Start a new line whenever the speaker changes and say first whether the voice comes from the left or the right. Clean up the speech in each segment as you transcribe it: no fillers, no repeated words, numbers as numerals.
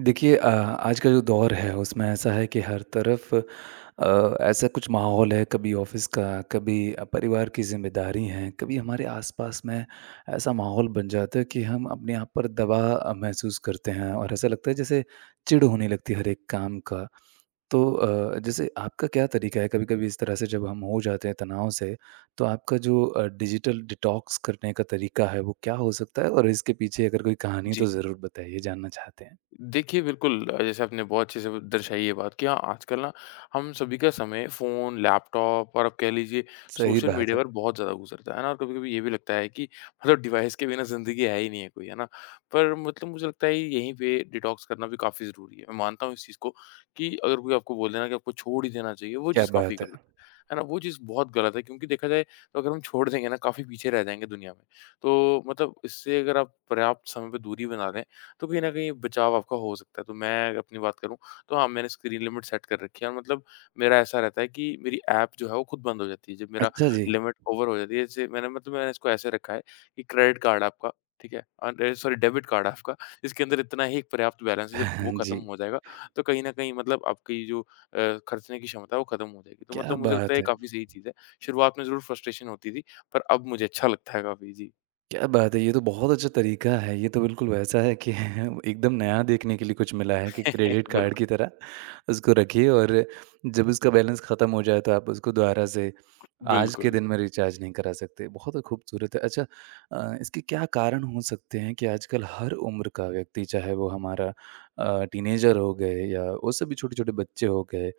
right: देखिए, आज का जो दौर है उसमें ऐसा है कि हर तरफ ऐसा कुछ माहौल है कभी ऑफिस का, कभी परिवार की जिम्मेदारी हैं, कभी हमारे आसपास में ऐसा माहौल बन जाता है कि हम अपने आप पर दबाव महसूस करते हैं और ऐसा लगता है जैसे चिढ़ होने लगती है हर एक काम का। तो जैसे आपका क्या तरीका है, कभी कभी इस तरह से जब हम हो जाते हैं तनाव से तो आपका जो डिजिटल डिटॉक्स करने का तरीका है वो क्या हो सकता है, और इसके पीछे अगर कोई कहानी
left: जी।
right: तो ज़रूर बताइए, जानना चाहते हैं।
left: देखिए, बिल्कुल जैसे आपने बहुत अच्छे से ब दर्शाई ये बात कि हाँ, आजकल ना हम सभी का समय फ़ोन, लैपटॉप और आप कह लीजिए
right: सही
left: सोशल
right: बात
left: मीडिया
right: है।
left: पर बहुत ज़्यादा गुज़रता है ना? और कभी-कभी ये भी लगता है कि मतलब डिवाइस के बिना ज़िंदगी है ही नहीं है कोई, है ना? पर मतलब मुझे लगता है यहीं पे डिटॉक्स करना भी काफ़ी ज़रूरी है। मैं मानता हूँ इस चीज़ को कि अगर कोई आपको बोल देना कि आपको छोड़ ही देना चाहिए, वो
right: क्या
left: चीज़ काफ़ी
right: बात है!
left: गलत है। है ना? वो चीज़ बहुत गलत है क्योंकि देखा जाए तो अगर हम छोड़ देंगे ना काफ़ी पीछे रह जाएँगे दुनिया में। तो मतलब इससे अगर आप पर्याप्त समय पे दूरी बना लें, तो कहीं न कहीं बचाव आपका हो सकता है। तो मैं अपनी बात करूँ तो हाँ, मैंने स्क्रीन लिमिट सेट कर रखी है और मतलब मेरा ऐसा रहता है कि मेरी ऐप जो है वो खुद बंद हो जाती है जब मेरा
right: अच्छा जी।
left: लिमिट ओवर हो जाती है। जैसे मैंने मतलब मैंने इसको ऐसे रखा है कि क्रेडिट कार्ड आपका ठीक है सॉरी डेबिट कार्ड आपका इसके अंदर इतना ही एक पर्याप्त बैलेंस है जब वो ख़त्म
right: जी,
left: हो जाएगा तो कहीं न कहीं मतलब आपकी जो खर्चने की क्षमता है वो ख़त्म हो जाएगी। तो
right: क्या
left: मतलब मुझे लगता है
right: बात
left: ये
right: है!
left: काफ़ी सही चीज़ है। शुरुआत में ज़रूर फ्रस्ट्रेशन होती थी पर अब मुझे अच्छा लगता है काफ़ी। जी।
right: क्या बात है! ये तो बहुत अच्छा तरीका है। ये तो बिल्कुल वैसा है कि एकदम नया देखने के लिए कुछ मिला है कि क्रेडिट
left: बिल्कुल,
right: कार्ड की तरह उसको रखिए और जब उसका बैलेंस ख़त्म हो जाए तो आप उसको दोबारा से आज के
left: बिल्कुल।
right: दिन में रिचार्ज नहीं करा सकते। बहुत खूबसूरत है। अच्छा, इसके क्या कारण हो सकते हैं कि आजकल हर उम्र का व्यक्ति, चाहे वो हमारा टीनेजर हो गए या उससे भी छोटे-छोटे बच्चे हो गए,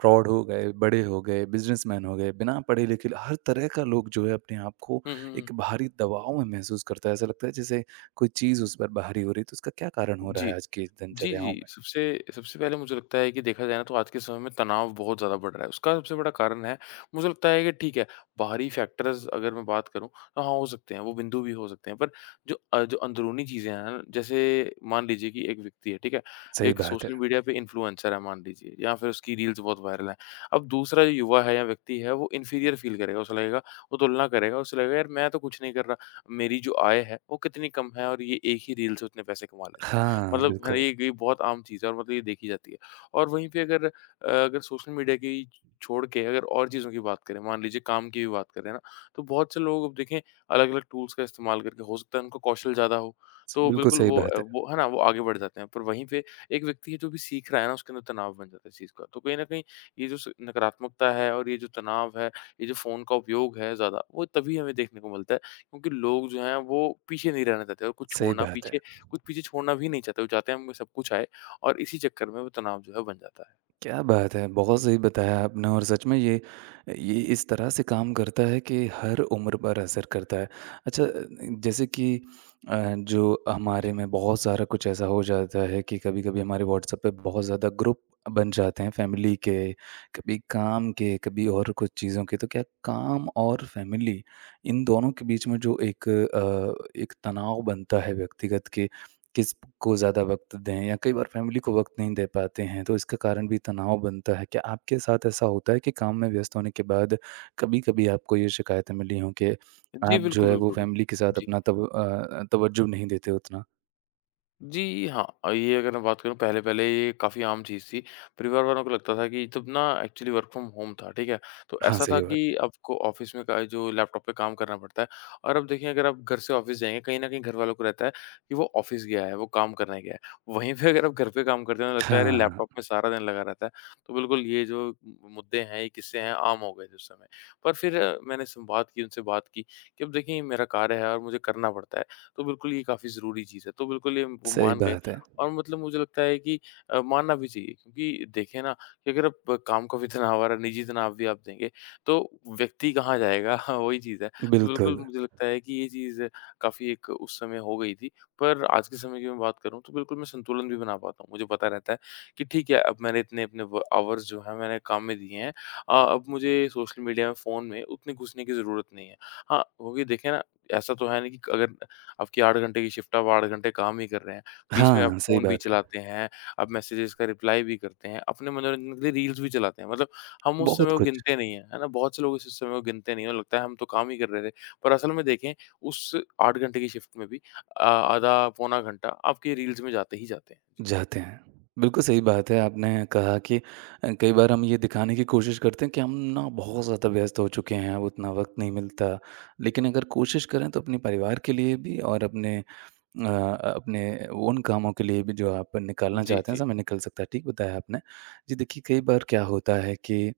right: प्रौढ़ हो गए, बड़े हो गए, बिज़नेसमैन हो गए, बिना पढ़े-लिखे हर तरह का लोग जो है अपने आप को
left: हुँ, हुँ, हुँ।
right: एक भारी दबाव में महसूस करता है। ऐसा लगता है जैसे कोई चीज़ उस पर भारी हो रही है, तो उसका क्या कारण हो रहा है
left: जी।
right: आज की
left: जी,
right: दिनचर्याओं
left: जी।
right: में?
left: सबसे सबसे पहले मुझे लगता है कि देखा जाए ना तो आज के समय में तनाव बहुत ज़्यादा बढ़ रहा है। उसका सबसे बड़ा कारण है मुझे लगता है कि ठीक है, बाहरी फैक्टर्स अगर मैं बात करूँ तो हाँ, हो सकते हैं, वो बिंदु भी हो सकते हैं। पर जो जो अंदरूनी चीज़ें हैं ना, जैसे मान लीजिए कि एक व्यक्ति है, ठीक है?
right: सही
left: एक
right: बात है।
left: सोशल मीडिया पे इन्फ्लुएंसर है मान लीजिए या फिर उसकी रील्स बहुत वायरल हैं। अब दूसरा जो युवा है या व्यक्ति है वो इन्फीरियर फ़ील करेगा, उसे लगेगा वो तुलना करेगा, उसे लगेगा यार मैं तो कुछ नहीं कर रहा, मेरी जो आय है वो कितनी कम है और ये एक ही रील से उतने पैसे कमा लेता है।
right: हाँ,
left: मतलब है ना,
right: बिल्कुल।
left: ये बहुत आम चीज़ है और मतलब ये देखी जाती है। और वहीं पे अगर अगर सोशल मीडिया की छोड़ के अगर और चीज़ों की बात करें, मान लीजिए काम की भी बात करें ना, तो बहुत से लोग अब देखें अलग-अलग टूल्स का इस्तेमाल करके हो सकता है उनको कौशल ज़्यादा हो, तो
right: बिल्कुल
left: बिल्कुल
right: सही
left: वो
right: बात है,
left: वो है ना, वो आगे बढ़ जाते हैं। पर वहीं पे एक व्यक्ति है जो भी सीख रहा है ना, उसके अंदर तनाव बन जाता है इस चीज़ का। तो कहीं न कहीं ये जो स नकारात्मकता है और ये जो तनाव है, ये जो फ़ोन का उपयोग है ज़्यादा, वो तभी हमें देखने को मिलता है क्योंकि लोग जो हैं वो पीछे नहीं रहना चाहते और कुछ
right: सही
left: छोड़ना
right: बात है।
left: पीछे कुछ पीछे छोड़ना भी नहीं चाहते, वो चाहते हैं हमें सब कुछ आए और इसी चक्कर में वो तनाव जो है बन जाता है।
right: क्या बात है! बहुत सही बताया आपने और सच में ये इस तरह से काम करता है कि हर उम्र पर असर करता है। अच्छा, जैसे कि जो हमारे
left: जी।
right: में बहुत सारा कुछ ऐसा हो जाता है कि कभी-कभी हमारे व्हाट्सएप पे बहुत ज़्यादा ग्रुप बन जाते हैं फैमिली के, कभी काम के, कभी और कुछ चीज़ों के। तो क्या काम और फैमिली इन दोनों के बीच में जो एक तनाव बनता है व्यक्तिगत के, किसको ज़्यादा वक़्त दें, या कई बार फैमिली को वक़्त नहीं दे पाते हैं, तो इसका कारण भी तनाव बनता है। क्या आपके साथ ऐसा होता है कि काम में व्यस्त होने के बाद कभी-कभी आपको ये शिकायतें मिली हों कि
left: जी,
right: आप जो
left: बिल्कुल,
right: है वो
left: बिल्कुल।
right: फैमिली के साथ
left: जी।
right: अपना तवज्जो नहीं देते उतना?
left: जी, हाँ। ये अगर मैं बात करूँ पहले-पहले ये काफ़ी आम चीज़ थी। परिवार वालों को लगता था कि तब ना एक्चुअली वर्क फ्रॉम होम था, ठीक है? तो
right: हाँ,
left: ऐसा था
right: सही बात।
left: कि आपको ऑफ़िस में का जो लैपटॉप पे काम करना पड़ता है और अब देखिए अगर आप घर से ऑफ़िस जाएँगे, कहीं न कहीं घर वालों को रहता है कि वो ऑफ़िस गया है, वो काम करने गया है। वहीं पे अगर आप घर पे काम करते हैं तो लगता है अरे!
right: हाँ,
left: लैपटॉप में सारा दिन लगा रहता है। तो बिल्कुल ये जो मु मुद्दे हैं, ये किस्से हैं, आम हो गए थे उस समय। पर फिर मैंने संवाद की, उनसे बात की कि अब देखिए ये मेरा कार्य है और मुझे करना पड़ता है। तो बिल्कुल ये काफ़ी ज़रूरी चीज़ है। तो बिल्कुल ये वो
right: सही
left: मान गए
right: बात है।
left: और मतलब मुझे लगता है कि मानना भी चाहिए क्योंकि देखिए ना कि अगर आप काम का भी तनाव और निजी तनाव भी आप देंगे, तो व्यक्ति कहाँ जाएगा? हाँ, वही चीज़ है। तो बिल्कुल
right: बिल्कुल।
left: मुझे लगता है कि ये चीज़ काफ़ी एक उस समय हो गई थी, पर आज के समय की मैं बात करूँ तो बिल्कुल मैं संतुलन भी बना पाता हूँ। मुझे पता रहता है कि ठीक है, अब मैंने इतने अपने व आवर्स जो हैं मैंने काम में दिए हैं। अब मुझे सोशल मीडिया में, फ़ोन में उतने घुसने की ज़रूरत नहीं है। हाँ, वो भी देखिए ना ऐसा तो है नहीं कि अगर आपकी 8 घंटे की शिफ्ट आप 8 घंटे काम ही कर रहे हैं। बीच में आप
right: हाँ, सही
left: फ़ोन भी
right: बात है।
left: चलाते हैं, आप मैसेजेज़ का रिप्लाई भी करते हैं, अपने मनोरंजन के लिए रील्स भी चलाते हैं। मतलब हम उस समय
right: बहुत
left: को
right: कुछ।
left: गिनते नहीं हैं, है ना? बहुत से लोग इस समय को गिनते नहीं हैं, उन्हें लगता है हम तो काम ही कर रहे थे। पर असल में देखें उस 8 घंटे की शिफ्ट में भी आधा पौना घंटा आपके रील्स में जाते ही जाते हैं। जी।
right: जाते हैं। बिल्कुल सही बात है, आपने कहा कि कई बार हम ये दिखाने की कोशिश करते हैं कि हम ना बहुत ज़्यादा व्यस्त हो चुके हैं, अब उतना वक़्त नहीं मिलता। लेकिन अगर कोशिश करें तो अपने परिवार के लिए भी और अ, अपने उन कामों के लिए भी जो आप निकालना
left: जी,
right: चाहते हैं,
left: जी।
right: समय निकल सकता है, ठीक बताया आपने। जी देखिए, कई बार क्या होता है कि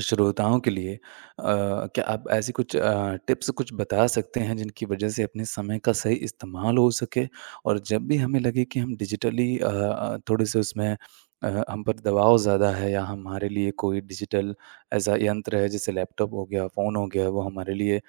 right: श्रोताओं के लिए क्या आप ऐसी कुछ टिप्स कुछ बता सकते हैं जिनकी वजह से अपने समय का सही इस्तेमाल हो सके? और जब भी हमें लगे कि हम डिजिटली थोड़े-से उसमें हम पर दबाव ज़्यादा है, या हमारे लिए कोई डिजिटल ऐसा यंत्र है जैसे लैपटॉप हो गया, फ़ोन हो गया, वो हमारे लिए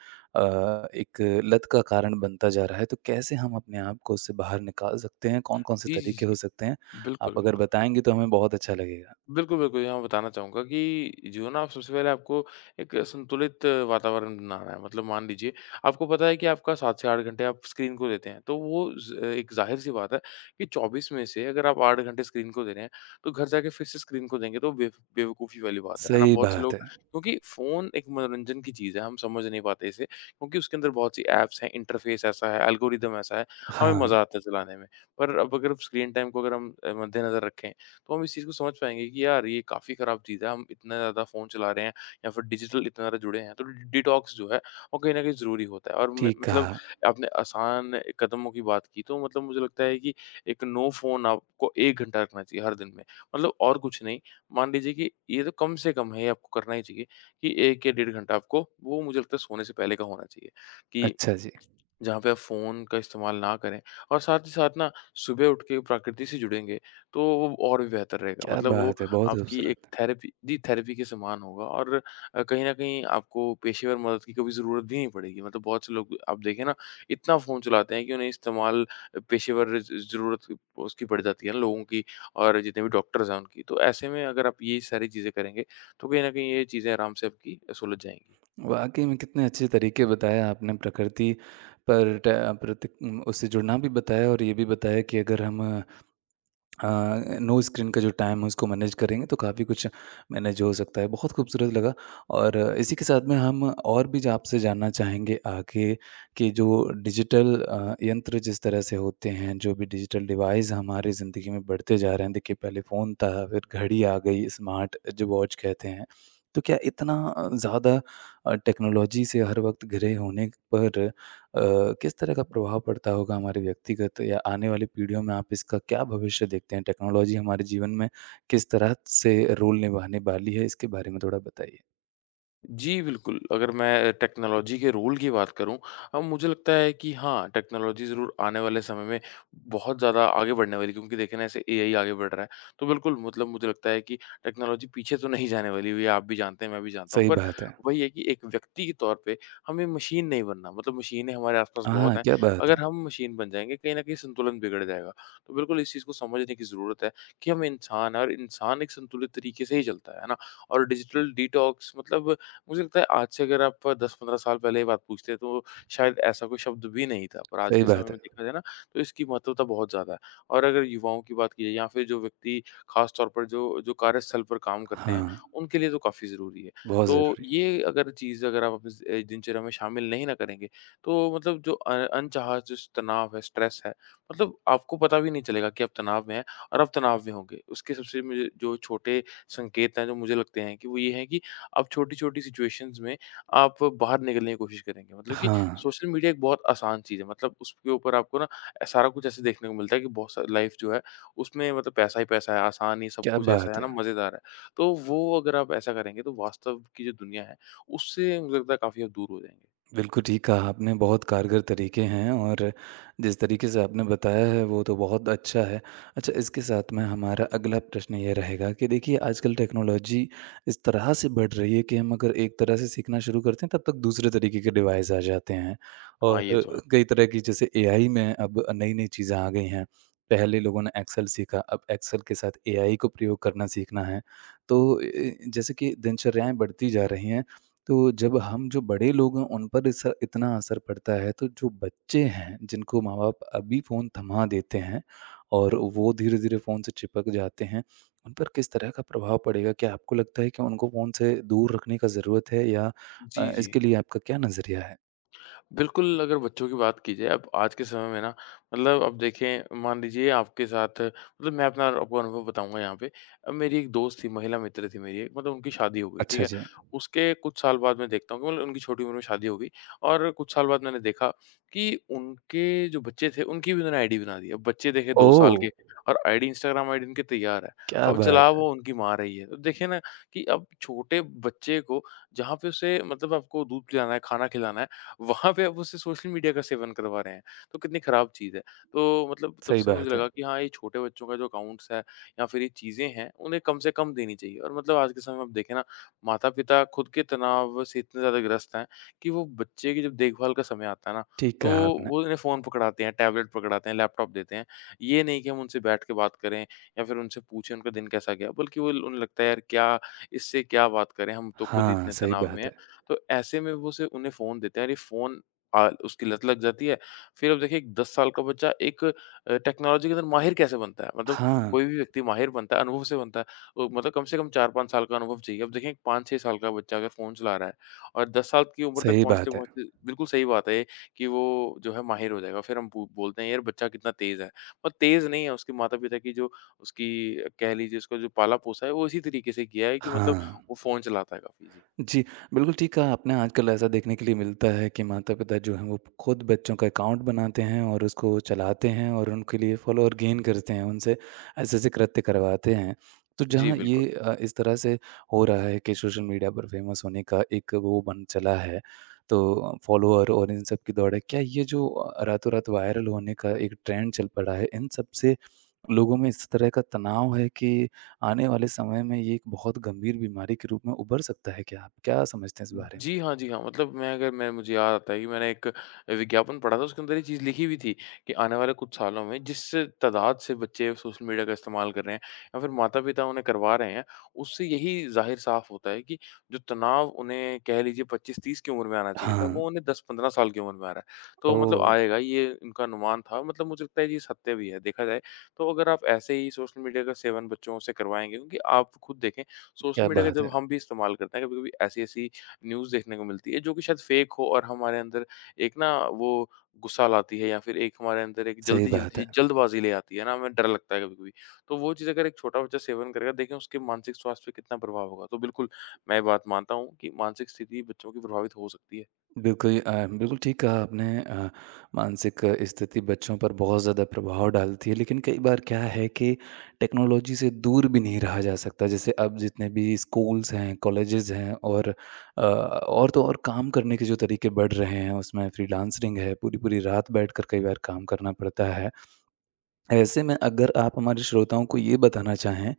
right: एक लत का कारण बनता जा रहा है, तो कैसे हम अपने आप को उससे बाहर निकाल सकते हैं? कौन-कौन से
left: जी, जी,
right: तरीके हो
left: जी।
right: सकते हैं?
left: बिल्कुल,
right: आप अगर
left: बिल्कुल।
right: बताएँगे तो हमें बहुत अच्छा लगेगा।
left: बिल्कुल, बिल्कुल। यहाँ मैं बताना चाहूँगा कि जो ना आप सबसे पहले आपको एक संतुलित वातावरण बनाना है। मतलब मान लीजिए आपको पता है कि आपका 7 से 8 घंटे आप स्क्रीन को देते हैं। तो वो ज़ एक ज़ाहिर-सी बात है कि 24 में से अगर आप 8 घंटे स्क्रीन को दे रहे हैं, तो घर जाके फिर से स्क्रीन को देंगे तो बेवकूफ़ी वाली बात है। है ना?
right: सही
left: बहुत से
right: बात
left: लोग
right: है।
left: क्योंकि फ़ोन एक मनोरंजन की चीज़ है, हम समझ नहीं पाते इसे क्योंकि उसके अंदर बहुत सी ऐप्स हैं, इंटरफ़ेस ऐसा है, एल्गोरिदम ऐसा है, हमें
right: हाँ।
left: मज़ा आता है चलाने में। पर अब अगर स्क्रीन टाइम को अगर हम मद्देनज़र रखें तो हम इस चीज़ को समझ पाएँगे कि यार ये काफ़ी ख़राब चीज़ है, हम इतना ज़्यादा फ़ोन चला रहे हैं या फिर डिजिटल इतना ज़्यादा जुड़े हैं, तो डि डिटॉक्स जो है वो कहीं न कहीं ज़रूरी होता है और म
right: ठीक
left: मतलब
right: कहा।
left: आपने आसान कदमों की बात की, तो मतलब मुझे लगता है कि एक नो फ़ोन आपको 1 घंटा रखना चाहिए हर दिन में। मतलब और कुछ नहीं, मान लीजिए कि ये तो कम से कम है, ये आपको करना ही चाहिए कि 1 या डेढ़ घंटा आपको वो मुझे लगता है सोने से पहले का होना चाहिए कि
right: अच्छा जी,
left: जहाँ पे आप फ़ोन का इस्तेमाल ना करें और साथ ही साथ ना सुबह उठ के प्रकृति से जुड़ेंगे, तो वो और भी बेहतर रहेगा।
right: क्या
left: मतलब वो
right: बात है! बहुत
left: आपकी एक
right: खूबसूरत।
left: थेरेपी जी, थेरेपी के समान होगा और कहीं न कहीं आपको पेशेवर मदद की कभी ज़रूरत भी नहीं पड़ेगी। मतलब बहुत से लोग आप देखें ना, इतना फ़ोन चलाते हैं कि उन्हें इस्तेमाल पेशेवर ज ज़रूरत उसकी पड़ जाती है ना लोगों की और जितने भी डॉक्टर्स हैं उनकी। तो ऐसे में अगर आप ये सारी चीज़ें करेंगे, तो कहीं न कहीं ये चीज़ें आराम से आपकी सुलझ जाएँगी।
right: वाक़ई में कितने अच्छे तरीके बताए आपने, प्रकृति पर ट प्रति उससे जुड़ना भी बताया, और ये भी बताया कि अगर हम, हाँ, नो स्क्रीन का जो टाइम है उसको मैनेज करेंगे तो काफ़ी कुछ मैनेज हो सकता है। बहुत खूबसूरत लगा, और इसी के साथ में हम और भी जा आपसे जानना चाहेंगे आगे कि जो डिजिटल यंत्र जिस तरह से होते हैं, जो भी डिजिटल डिवाइस हमारी ज़िंदगी में बढ़ते जा रहे हैं। देखिए, पहले फ़ोन था, फिर घड़ी आ गई, स्मार्ट जो वॉच कहते हैं। तो क्या इतना ज़्यादा टेक्नोलॉजी से हर वक़्त घिरे होने पर अ, किस तरह का प्रभाव पड़ता होगा हमारे व्यक्तिगत या आने वाली पीढ़ियों में, आप इसका क्या भविष्य देखते हैं? टेक्नोलॉजी हमारे जीवन में किस तरह से रोल निभाने वाली है, इसके बारे में थोड़ा बताइए?
left: जी, बिल्कुल। अगर मैं टेक्नोलॉजी के रोल की बात करूँ मुझे लगता है कि हाँ, टेक्नोलॉजी ज़रूर आने वाले समय में बहुत ज़्यादा आगे बढ़ने वाली है क्योंकि देखिए ना ऐसे एआई आगे बढ़ रहा है। तो बिल्कुल मतलब मुझे लगता है कि टेक्नोलॉजी पीछे तो नहीं जाने वाली, ये आप भी जानते हैं, मैं भी जानता हूँ।
right: सही
left: पर
right: बात है।
left: वही है कि एक व्यक्ति के तौर पे हमें मशीन नहीं बनना, मतलब मशीनें हमारे आस-पास बहुत
right: हाँ,
left: हैं।
right: क्या बात
left: अगर
right: है!
left: हम मशीन बन जाएँगे, कहीं न कहीं संतुलन बिगड़ जाएगा। तो बिल्कुल इस चीज़ को समझने की ज़रूरत है कि हम इंसान हैं और इंसान एक संतुलित तरीके से ही चलता है ना? और डिजिटल डिटॉक्स मतलब, मुझे लगता है आज से अगर आप 10-15 साल पहले ये बात पूछते, तो शायद ऐसा कोई शब्द भी नहीं था, पर आज
right: सही
left: के समय
right: बात है।
left: में देखा जाए ना, तो इसकी महत्वता बहुत ज़्यादा है। और अगर युवाओं की बात की जाए या फिर जो व्यक्ति खास तौर पर जो जो कार्यस्थल पर काम करते हैं,
right: हाँ,
left: उनके लिए तो काफ़ी ज़रूरी है।
right: बहुत
left: तो
right: ज़रूरी।
left: ये अगर चीज़ अगर आप अपनी दिनचर्या में शामिल नहीं ना करेंगे, तो मतलब जो अनचाहा जो तनाव है, स्ट्रेस है, मतलब आपको पता भी नहीं चलेगा कि आप तनाव में हैं और आप तनाव में होंगे। उसके सबसे मुझे जो छोटे संकेत हैं जो मुझे लगते हैं कि वो ये हैं कि आप छोटी-छोटी सिचुएशंस में आप बाहर निकलने की कोशिश करेंगे। मतलब कि
right: हाँ,
left: सोशल मीडिया एक बहुत आसान चीज़ है, मतलब उसके ऊपर आपको ना सारा कुछ ऐसे देखने को मिलता है कि बहुत सारी लाइफ जो है उसमें मतलब पैसा ही पैसा है, आसान ही सब
right: क्या
left: कुछ ऐसा
right: बात
left: है ना,
right: है!
left: मज़ेदार है। तो वो अगर आप ऐसा करेंगे, तो वास्तव की जो दुनिया है उससे मुझे लगता है काफ़ी आप दूर हो जाएँगे।
right: बिल्कुल ठीक कहा आपने, बहुत कारगर तरीके हैं और जिस तरीके से आपने बताया है वो तो बहुत अच्छा है। अच्छा, इसके साथ में हमारा अगला प्रश्न ये रहेगा कि देखिए आजकल टेक्नोलॉजी इस तरह से बढ़ रही है कि हम अगर एक तरह से सीखना शुरू करते हैं तब तक दूसरे तरीके के डिवाइस आ जाते हैं।
left: हाँ,
right: और
left: ये तो है।
right: कई तरह की, जैसे एआई में अब नई-नई चीज़ें आ गई हैं। पहले लोगों ने एक्सेल सीखा, अब एक्सेल के साथ एआई को प्रयोग करना सीखना है। तो ए ए, जैसे कि दिनचर्याएँ बढ़ती जा रही हैं। तो जब हम, जो बड़े लोग हैं, उन पर इस इतना असर पड़ता है, तो जो बच्चे हैं जिनको माँ-बाप अभी फ़ोन थमा देते हैं और वो धीरे-धीरे फ़ोन से चिपक जाते हैं, उन पर किस तरह का प्रभाव पड़ेगा? क्या आपको लगता है कि उनको फ़ोन से दूर रखने का ज़रूरत है, या
left: जी, जी।
right: इसके लिए आपका क्या नज़रिया है?
left: बिल्कुल, अगर बच्चों की बात की जाए अब आज के समय में ना, मतलब अब देखें, मान लीजिए आपके साथ, मतलब मैं अपना आपको अनुभव बताऊँगा यहाँ पे। मेरी एक दोस्त थी, महिला मित्र थी मेरी एक, मतलब उनकी शादी हो गई, ठीक
right: अच्छा
left: है?
right: जी।
left: उसके कुछ साल बाद मैं देखता हूँ कि मतलब उनकी छोटी उम्र में शादी हो गई और कुछ साल बाद मैंने देखा कि उनके जो बच्चे थे, उनकी भी उन्होंने आईडी बना दी। अब बच्चे देखें 2
right: ओह!
left: साल के, और आईडी, इंस्टाग्राम आईडी उनकी तैयार है।
right: क्या
left: अब
right: बात
left: चला
right: है!
left: वो उनकी माँ रही है। तो देखिए ना कि अब छोटे बच्चे को जहाँ पे उसे, मतलब आपको दूध पिलाना है, खाना खिलाना है, वहाँ पे आप उससे सोशल मीडिया का सेवन करवा रहे हैं, तो कितनी ख़राब चीज़ है। तो मतलब तब
right: सही
left: से मुझे
right: बात है।
left: लगा कि हाँ, ये छोटे बच्चों का जो अकाउंट्स है या फिर ये चीज़ें हैं, उन्हें कम से कम देनी चाहिए और मतलब आज के समय में आप देखें ना, माता-पिता खुद के तनाव से इतने ज़्यादा ग्रस्त हैं कि वो बच्चे की जब देखभाल का समय आता है ना,
right: ठीक
left: तो
right: कहा आपने।
left: वो इन्हें फ़ोन पकड़ाते हैं, टैबलेट पकड़ाते हैं, लैपटॉप देते हैं। ये नहीं कि हम उनसे बैठ के बात करें या फिर उनसे पूछें उनका दिन कैसा गया, बल्कि वो उन्हें लगता है, यार क्या इससे क्या बात करें, हम तो खुद ही
right: हाँ,
left: इतने
right: सही
left: तनाव में
right: बात
left: हैं।
right: है।
left: तो ऐसे में वो सिर्फ उन्हें फ़ोन देते हैं और ये फ़ोन उसकी लत लग जाती है। फिर आप देखिए 10 साल का बच्चा एक टेक्नोलॉजी के अंदर माहिर कैसे बनता है? मतलब
right: हाँ,
left: कोई भी व्यक्ति माहिर बनता है, अनुभव से बनता है। मतलब कम से कम 4-5 साल का अनुभव चाहिए। अब देखें 5-6 साल का बच्चा अगर फ़ोन चला रहा है और 10 साल की उम्र तक
right: सही बात है।
left: पहुँचते-पहुँचते बिल्कुल सही बात है ये कि वो जो है माहिर हो जाएगा। फिर हम बो बोलते हैं, यार बच्चा कितना तेज़ है। पर तेज़ नहीं है, उसके माता-पिता की जो उसकी कह लीजिए, उसका जो पाला-पोसा है वो इसी तरीके से किया है कि मतलब
right: हाँ।
left: वो फ़ोन चलाता है काफ़ी। जी।
right: जी, बिल्कुल ठीक कहा आपने, आजकल ऐसा देखने के लिए मिलता है कि माता-पिता जो हैं, वो खुद बच्चों का अकाउंट बनाते हैं और उसको चलाते हैं और उनके लिए फ़ॉलोअर गेन करते हैं, उनसे ऐसे-ऐसे कृत्य करवाते हैं। तो
left: जी,
right: जहाँ
left: बिल्कुल।
right: ये इस तरह से हो रहा है कि सोशल मीडिया पर फ़ेमस होने का एक वो बन चला है, तो फ़ॉलोअर और इन सब की दौड़ है। क्या ये जो रातों-रात वायरल होने का एक ट्रेंड चल पड़ा है, इन सबसे लोगों में इस तरह का तनाव है कि आने वाले समय में ये एक बहुत गंभीर बीमारी के रूप में उभर सकता है क्या? आप क्या समझते हैं इस बारे में?
left: जी हाँ, जी हाँ। मतलब मैं अगर मैं मुझे याद आता है कि मैंने एक विज्ञापन पढ़ा था, उसके अंदर ये चीज़ लिखी हुई थी कि आने वाले कुछ सालों में जिस तादाद से बच्चे सोशल मीडिया का इस्तेमाल कर रहे हैं या फिर माता-पिता उन्हें करवा रहे हैं, उससे यही ज़ाहिर साफ़ होता है कि जो तनाव उन्हें कह लीजिए 25-30 की उम्र में आना चाहिए था,
right: हाँ।
left: वो उन्हें 10-15 साल की उम्र में आ रहा है। तो मतलब
right: ओह!
left: आएगा ये इनका अनुमान था। मतलब मुझे लगता है ये सत्य भी है, देखा जाए तो अगर आप ऐसे ही सोशल मीडिया का सेवन बच्चों से करवाएँगे, क्योंकि आप खुद देखें, सोशल
right: क्या
left: मीडिया का
right: बात
left: जब
right: है।
left: हम भी इस्तेमाल करते हैं, कभी-कभी ऐसी-ऐसी न्यूज़ देखने को मिलती है जो कि शायद फेक हो और हमारे अंदर एक ना वो गुस्सा लाती है या फिर एक हमारे अंदर एक
right: सही बात
left: जल्दी-जल्दी
right: है।
left: जल्दबाज़ी ले आती है ना, हमें डर लगता है कभी-कभी। तो वो चीज़ अगर एक छोटा बच्चा सेवन करेगा, देखें उसके मानसिक स्वास्थ्य पे कितना प्रभाव होगा। तो बिल्कुल मैं ये बात मानता हूँ कि मानसिक स्थिति बच्चों की प्रभावित हो सकती है।
right: बिल्कुल ठीक कहा आपने, मानसिक स्थिति बच्चों पर बहुत ज़्यादा प्रभाव डालती है, लेकिन कई बार क्या है कि टेक्नोलॉजी से दूर भी नहीं रहा जा सकता, जैसे अब जितने भी स्कूल्स हैं, कॉलेजेस हैं, और तो और काम करने के जो तरीके बढ़ रहे हैं उसमें फ्रीलांसिंग है, पूरी पूरी रात बैठकर कई बार काम करना पड़ता है। ऐसे में अगर आप हमारे श्रोताओं को ये बताना चाहें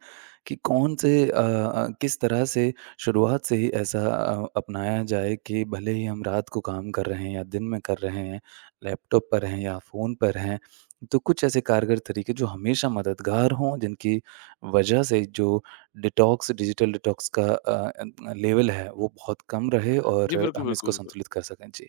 right: कि कौन से किस तरह से शुरुआत से ही ऐसा अपनाया जाए कि भले ही हम रात को काम कर रहे हैं या दिन में कर रहे हैं, लैपटॉप पर हैं या फ़ोन पर हैं, तो कुछ ऐसे कारगर तरीके जो हमेशा मददगार हों, जिनकी वजह से जो डिटॉक्स डिजिटल डिटॉक्स का लेवल है, वो बहुत कम रहे
left: जी,
right: और
left: बिल्कुल,
right: हम
left: बिल्कुल,
right: इसको
left: बिल्कुल।
right: संतुलित कर सकें? जी।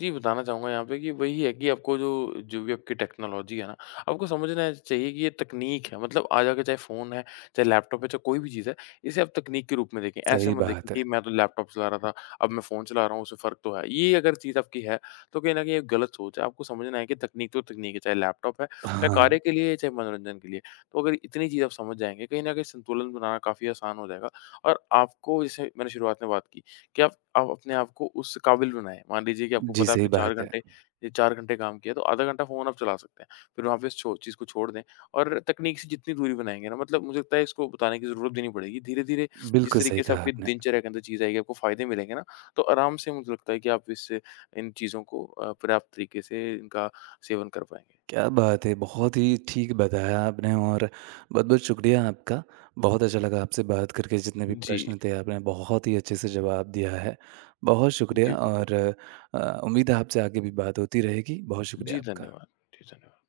left: जी, बताना चाहूँगा यहाँ पे कि वही है कि आपको जो जो भी आपकी टेक्नोलॉजी है ना, आपको समझना चाहिए कि ये तकनीक है। मतलब आज आके चाहे फ़ोन है, चाहे लैपटॉप है, चाहे कोई भी चीज़ है, इसे आप तकनीक के रूप में देखें। ऐसे
right: सही
left: मत देखें
right: बात है।
left: कि मैं तो लैपटॉप चला रहा था, अब मैं फ़ोन चला रहा हूँ, उससे फ़र्क तो है। ये अगर चीज़ आपकी है, तो कहीं न कहीं ये गलत सोच है। आपको समझना है कि तकनीक तो तकनीक है, चाहे लैपटॉप है, चाहे
right: हाँ,
left: कार्य के लिए, चाहे मनोरंजन के लिए। तो अगर इतनी चीज़ आप समझ जाएँगे, कहीं न कहीं संतुलन बनाना काफ़ी आसान हो जाएगा और आपको जैसे मैंने शुरुआत में बात की कि आप अपने आप को उस काबिल बनाएँ। मान लीजिए कि आपको
right: जी,
left: पता है
right: सही
left: आपने 4
right: बात है।
left: घंटे, ये 4 घंटे काम किया तो आधा घंटा फ़ोन आप चला सकते हैं। फिर वहाँ पे इस छो चीज़ को छोड़ दें और तकनीक से जितनी दूरी बनाएँगे ना, मतलब मुझे लगता है इसको बताने की ज़रूरत भी नहीं पड़ेगी। धीरे-धीरे जिस
right: बिल्कुल सही
left: तरीके से
right: कहा
left: आपकी
right: आपने।
left: दिनचर्या के अंदर चीज़ आएगी, आपको फ़ायदे मिलेंगे ना, तो आराम से मुझे लगता है कि आप इससे इन चीज़ों को पर्याप्त तरीके से इनका सेवन कर पाएँगे।
right: क्या बात है! बहुत ही ठीक बताया आपने, और बहुत-बहुत शुक्रिया आपका। बहुत अच्छा लगा आपसे बात करके, जितने भी
left: जी।
right: प्रश्न थे आपने बहुत ही अच्छे से जवाब दिया है। बहुत
left: जी,
right: शुक्रिया,
left: बिल्कुल।
right: और उम्मीद है आपसे आगे भी बात होती रहेगी। बहुत शुक्रिया
left: जी,
right: आपका।
left: धन्यवाद। जी, धन्यवाद।